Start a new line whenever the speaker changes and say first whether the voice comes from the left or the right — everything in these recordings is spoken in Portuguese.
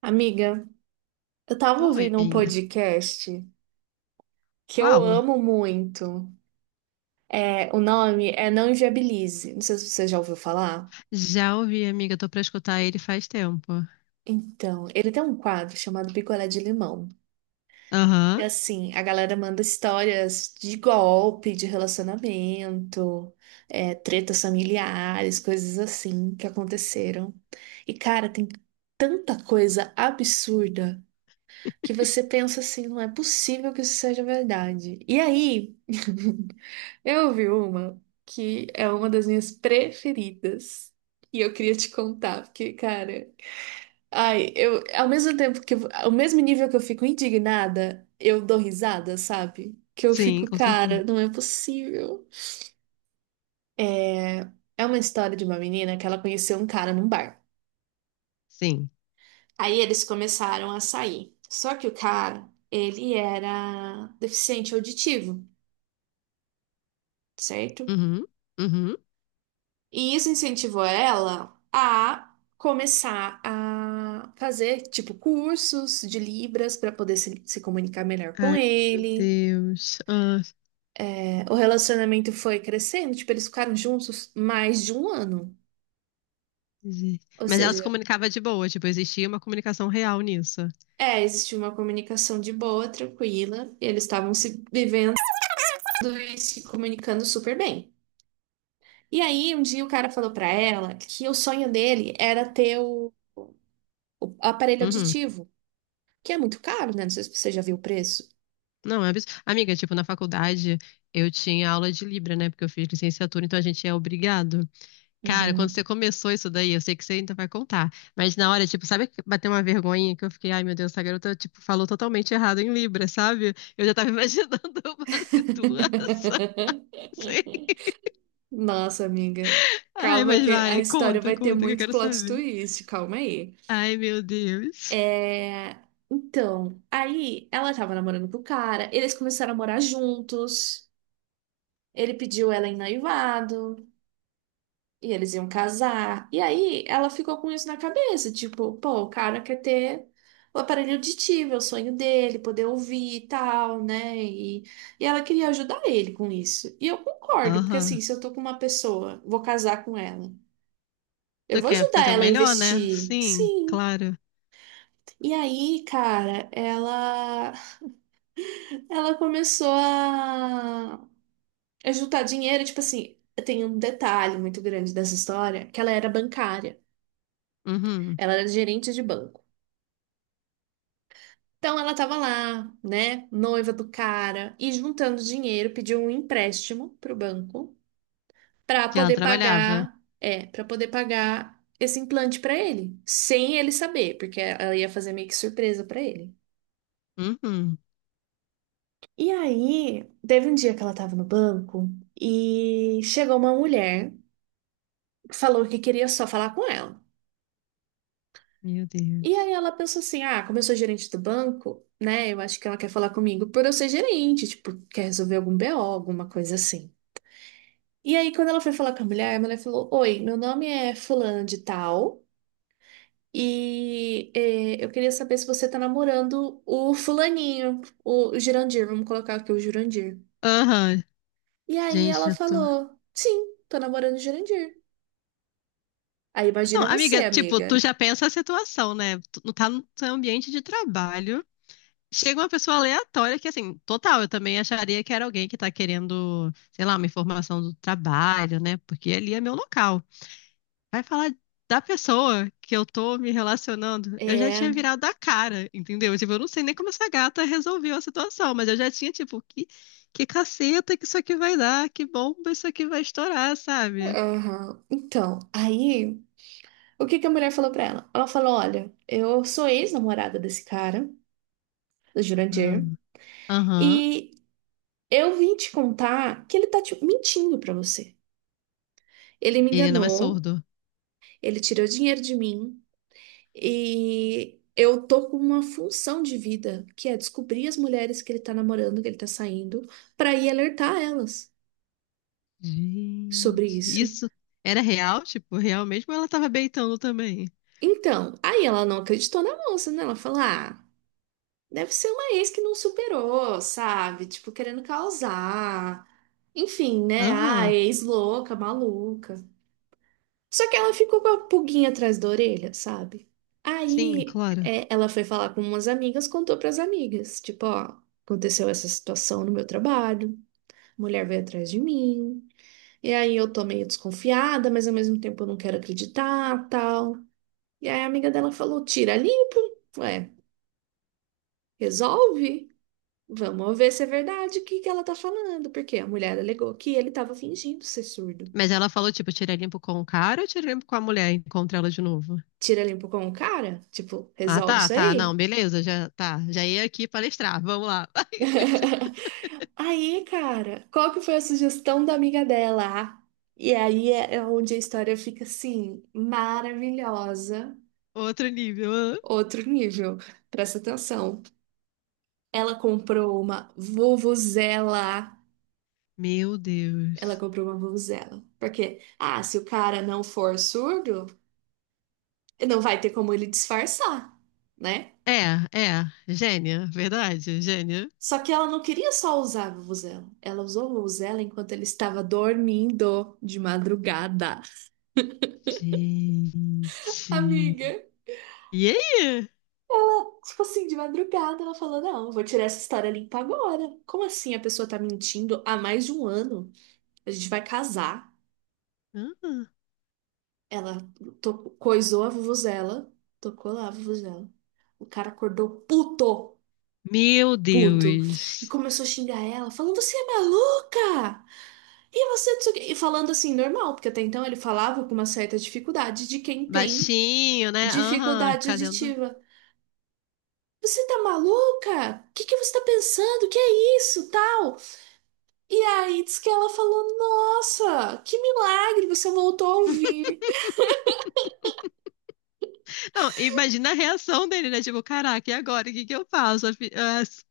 right: Amiga, eu tava
left: Oi,
right: ouvindo um podcast que eu
left: qual?
right: amo muito. O nome é Não Inviabilize. Não sei se você já ouviu falar.
left: Já ouvi, amiga, tô pra escutar ele faz tempo.
right: Então, ele tem um quadro chamado Picolé de Limão. E
left: Aham,
right: assim, a galera manda histórias de golpe, de relacionamento, tretas familiares, coisas assim que aconteceram. E, cara, tem tanta coisa absurda que você pensa assim, não é possível que isso seja verdade. E aí. Eu vi uma que é uma das minhas preferidas e eu queria te contar, porque, cara, ai, eu, ao mesmo tempo que, ao mesmo nível que eu fico indignada, eu dou risada, sabe? Que eu
left: sim,
right: fico,
left: com certeza.
right: cara, não é possível. É, é uma história de uma menina que ela conheceu um cara num bar.
left: Sim.
right: Aí eles começaram a sair. Só que o cara, ele era deficiente auditivo, certo?
left: Uhum, uhum.
right: E isso incentivou ela a começar a fazer, tipo, cursos de Libras para poder se comunicar melhor com
left: Ai, meu
right: ele.
left: Deus. Ah,
right: É, o relacionamento foi crescendo, tipo, eles ficaram juntos mais de um ano.
left: gente.
right: Ou
left: Mas ela se
right: seja,
left: comunicava de boa, tipo, existia uma comunicação real nisso.
right: existiu uma comunicação de boa, tranquila, e eles estavam se vivendo e se comunicando super bem. E aí, um dia o cara falou para ela que o sonho dele era ter o aparelho
left: Uhum.
right: auditivo, que é muito caro, né? Não sei se você já viu o preço.
left: Não, é abs... Amiga, tipo, na faculdade eu tinha aula de Libra, né? Porque eu fiz licenciatura, então a gente é obrigado. Cara, quando você
right: Uhum.
left: começou isso daí, eu sei que você ainda vai contar. Mas na hora, tipo, sabe que bateu uma vergonha que eu fiquei, ai meu Deus, essa garota, tipo, falou totalmente errado em Libra, sabe? Eu já tava imaginando uma situação assim.
right: Nossa, amiga.
left: Ai,
right: Calma
left: mas
right: que a
left: vai,
right: história
left: conta,
right: vai ter
left: conta, que eu
right: muito
left: quero
right: plot
left: saber.
right: twist, calma aí.
left: Ai, meu Deus.
right: É... Então, aí ela tava namorando com o cara, eles começaram a morar juntos, ele pediu ela em noivado, e eles iam casar. E aí ela ficou com isso na cabeça, tipo, pô, o cara quer ter o aparelho auditivo, é o sonho dele, poder ouvir e tal, né? E ela queria ajudar ele com isso. E eu concordo, porque assim,
left: Aham.
right: se eu tô com uma pessoa, vou casar com ela. Eu
left: Tu
right: vou
left: quer
right: ajudar
left: fazer o
right: ela a
left: melhor, né?
right: investir.
left: Sim,
right: Sim.
left: claro.
right: E aí, cara, ela começou a juntar dinheiro, tipo assim, tem um detalhe muito grande dessa história, que ela era bancária.
left: Uhum.
right: Ela era gerente de banco. Então ela tava lá, né, noiva do cara, e juntando dinheiro, pediu um empréstimo pro banco pra
left: Que ela
right: poder
left: trabalhava.
right: pagar, para poder pagar esse implante pra ele, sem ele saber, porque ela ia fazer meio que surpresa pra ele.
left: Uhum.
right: E aí, teve um dia que ela tava no banco e chegou uma mulher, falou que queria só falar com ela.
left: Meu
right: E
left: Deus.
right: aí ela pensou assim: "Ah, como eu sou gerente do banco, né, eu acho que ela quer falar comigo por eu ser gerente, tipo, quer resolver algum BO, alguma coisa assim". E aí, quando ela foi falar com a mulher falou: Oi, meu nome é fulano de tal e eu queria saber se você tá namorando o fulaninho, o Jurandir, vamos colocar aqui o Jurandir.
left: Aham.
right: E aí
left: Gente,
right: ela
left: eu tô.
right: falou: Sim, tô namorando o Jurandir. Aí
left: Não,
right: imagina você,
left: amiga, tipo, tu
right: amiga.
left: já pensa a situação, né? Tu não tá no teu ambiente de trabalho. Chega uma pessoa aleatória que, assim, total, eu também acharia que era alguém que tá querendo, sei lá, uma informação do trabalho, né? Porque ali é meu local. Vai falar da pessoa que eu tô me relacionando. Eu já
right: É,
left: tinha virado a cara, entendeu? Tipo, eu não sei nem como essa gata resolveu a situação, mas eu já tinha, tipo, que caceta que isso aqui vai dar, que bomba isso aqui vai estourar, sabe?
right: aham. Então, aí, o que que a mulher falou pra ela? Ela falou: Olha, eu sou ex-namorada desse cara, do
left: Ah,
right: Jurandir,
left: aham.
right: e eu vim te contar que ele tá te mentindo pra você. Ele me
left: Ele não é
right: enganou,
left: surdo.
right: ele tirou dinheiro de mim e eu tô com uma função de vida, que é descobrir as mulheres que ele tá namorando, que ele tá saindo, pra ir alertar elas sobre
left: Gente,
right: isso.
left: isso era real? Tipo, real mesmo? Ou ela tava beitando também?
right: Então, aí ela não acreditou na moça, né? Ela falou: "Ah, deve ser uma ex que não superou, sabe? Tipo, querendo causar. Enfim, né? Ah,
left: Aham,
right: ex louca, maluca. Só que ela ficou com a pulguinha atrás da orelha, sabe?
left: sim,
right: Aí
left: claro.
right: é, ela foi falar com umas amigas, contou pras amigas, tipo, ó, aconteceu essa situação no meu trabalho, a mulher veio atrás de mim, e aí eu tô meio desconfiada, mas ao mesmo tempo eu não quero acreditar, tal. E aí a amiga dela falou, tira limpo, ué, resolve. Vamos ver se é verdade o que que ela tá falando, porque a mulher alegou que ele tava fingindo ser surdo.
left: Mas ela falou, tipo, tira limpo com o cara ou tira limpo com a mulher? Encontra ela de novo.
right: Tira limpo com o cara, tipo,
left: Ah,
right: resolve
left: tá,
right: isso
left: tá, não,
right: aí.
left: beleza, já tá. Já ia aqui palestrar, vamos lá.
right: Aí, cara, qual que foi a sugestão da amiga dela? Ah, e aí é onde a história fica assim, maravilhosa,
left: Outro nível. Ah.
right: outro nível. Presta atenção. Ela comprou uma vuvuzela.
left: Meu
right: Ela
left: Deus.
right: comprou uma vuvuzela. Porque, ah, se o cara não for surdo, não vai ter como ele disfarçar, né?
left: É, é, gênia, verdade, gênia.
right: Só que ela não queria só usar a vuvuzela. Ela usou a vuvuzela enquanto ele estava dormindo de madrugada.
left: Gente.
right: Amiga.
left: E aí?
right: Tipo assim, de madrugada, ela falou: Não, vou tirar essa história limpa agora. Como assim a pessoa tá mentindo há mais de um ano? A gente vai casar.
left: Ah,
right: Ela coisou a vuvuzela, tocou lá a vuvuzela. O cara acordou puto,
left: meu
right: puto, e
left: Deus.
right: começou a xingar ela, falando: Você é maluca! E você não sei o quê. E falando assim, normal, porque até então ele falava com uma certa dificuldade de quem tem
left: Baixinho, né? Aham,
right: dificuldade
left: fazendo.
right: auditiva. Você tá maluca? O que que você tá pensando? Que é isso? Tal. E aí diz que ela falou: Nossa, que milagre, você voltou a ouvir.
left: Não, imagina a reação dele, né? Tipo, caraca, e agora? O que que eu faço? A fi- ah, s-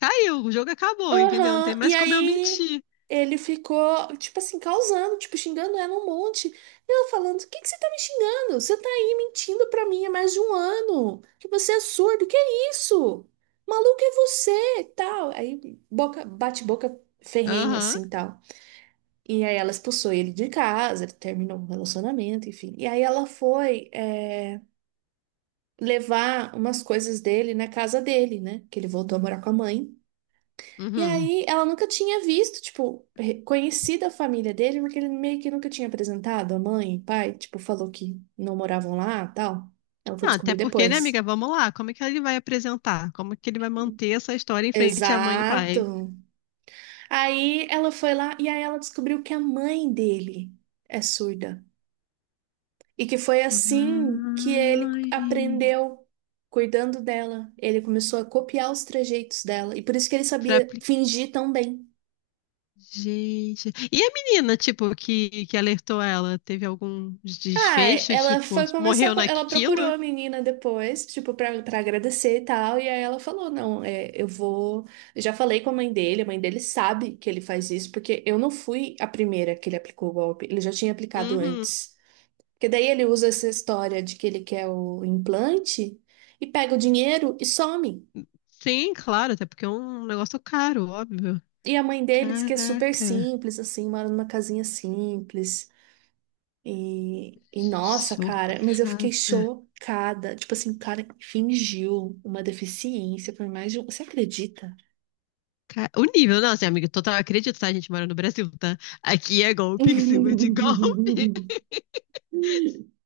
left: Caiu, o jogo acabou, entendeu? Não tem
right: Aham. E
left: mais como eu
right: aí
left: mentir.
right: ele ficou, tipo assim, causando, tipo, xingando ela um monte. E ela falando: O que que você tá me xingando? Você tá aí mentindo pra mim há mais de um ano. Que você é surdo, que é isso? Maluco é você, tal. Aí boca, bate boca ferrenho,
left: Aham,
right: assim, tal. E aí ela expulsou ele de casa, ele terminou o relacionamento, enfim. E aí ela foi. Levar umas coisas dele na casa dele, né? Que ele voltou a morar com a mãe. E
left: uhum.
right: aí ela nunca tinha visto, tipo, conhecido a família dele, porque ele meio que nunca tinha apresentado a mãe, o pai, tipo, falou que não moravam lá, tal. Ela foi
left: Não, até
right: descobrir
left: porque, né,
right: depois.
left: amiga? Vamos lá. Como é que ele vai apresentar? Como é que ele vai manter essa história em frente à mãe e pai?
right: Exato. Aí ela foi lá e aí ela descobriu que a mãe dele é surda. E que foi assim que ele
left: Ai,
right: aprendeu cuidando dela. Ele começou a copiar os trejeitos dela. E por isso que ele
left: pra...
right: sabia
left: apli-
right: fingir tão bem.
left: Gente. E a menina, tipo, que alertou ela? Teve algum
right: Ah,
left: desfecho?
right: ela
left: Tipo,
right: foi conversar
left: morreu
right: com. Ela procurou
left: naquilo?
right: a menina depois, tipo, pra agradecer e tal. E aí ela falou: Não, eu vou. Eu já falei com a mãe dele sabe que ele faz isso, porque eu não fui a primeira que ele aplicou o golpe. Ele já tinha aplicado
left: Uhum.
right: antes. Porque daí ele usa essa história de que ele quer o implante e pega o dinheiro e some.
left: Sim, claro, até porque é um negócio caro, óbvio.
right: E a mãe dele diz que é super
left: Caraca,
right: simples, assim, mora numa casinha simples. E nossa, cara, mas eu fiquei
left: chocada.
right: chocada. Tipo assim, o cara fingiu uma deficiência por mais de um. Você acredita?
left: O nível, não, assim, amigo, total, acredito, tá? A gente mora no Brasil, tá? Aqui é golpe em cima de golpe.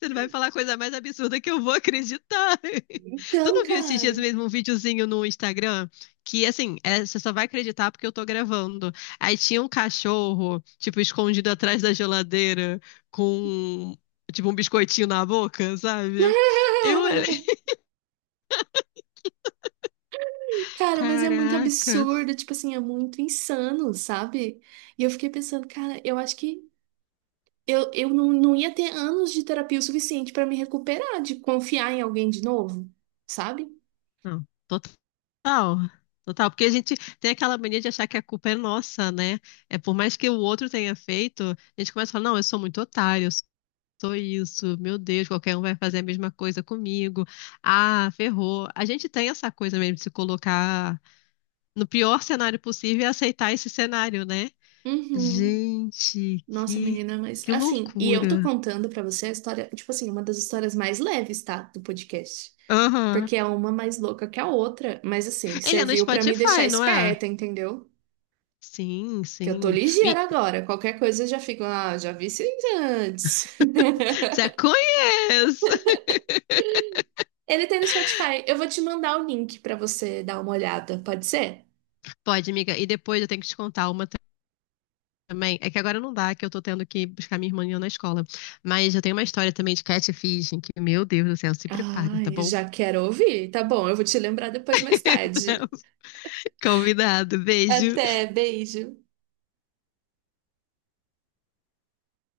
left: Você vai falar a coisa mais absurda que eu vou acreditar. Tu
right: Então,
left: não viu esses dias
right: cara.
left: mesmo um videozinho no Instagram? Que assim, é, você só vai acreditar porque eu tô gravando. Aí tinha um cachorro, tipo, escondido atrás da geladeira, com, tipo, um biscoitinho na boca, sabe? Eu olhei,
right: Cara, mas é muito
left: caracas.
right: absurdo, tipo assim, é muito insano, sabe? E eu fiquei pensando, cara, eu acho que eu não, não ia ter anos de terapia o suficiente pra me recuperar de confiar em alguém de novo, sabe?
left: Não, total. Total, porque a gente tem aquela mania de achar que a culpa é nossa, né? É por mais que o outro tenha feito, a gente começa a falar, não, eu sou muito otário, sou isso, meu Deus, qualquer um vai fazer a mesma coisa comigo. Ah, ferrou. A gente tem essa coisa mesmo de se colocar no pior cenário possível e aceitar esse cenário, né?
right: Uhum.
left: Gente,
right: Nossa,
left: que,
right: menina, mas
left: que
right: assim, e eu tô
left: loucura.
right: contando pra você a história, tipo assim, uma das histórias mais leves, tá, do podcast.
left: Aham.
right: Porque é uma mais louca que a outra, mas assim,
left: Ele é no
right: serviu pra me deixar
left: Spotify, não é?
right: esperta, entendeu?
left: Sim,
right: Que eu tô
left: sim.
right: ligeira
left: Me...
right: agora, qualquer coisa eu já fico, ah, já vi isso antes.
left: Já conheço.
right: Ele tem no Spotify, eu vou te mandar o link pra você dar uma olhada, pode ser?
left: Pode, amiga. E depois eu tenho que te contar uma também. É que agora não dá, que eu tô tendo que buscar minha irmã na escola. Mas eu tenho uma história também de catfishing, que, meu Deus do céu, se prepara, tá
right: Ai,
left: bom?
right: já quero ouvir. Tá bom, eu vou te lembrar depois mais
left: Então,
right: tarde.
left: convidado, beijo.
right: Até, beijo.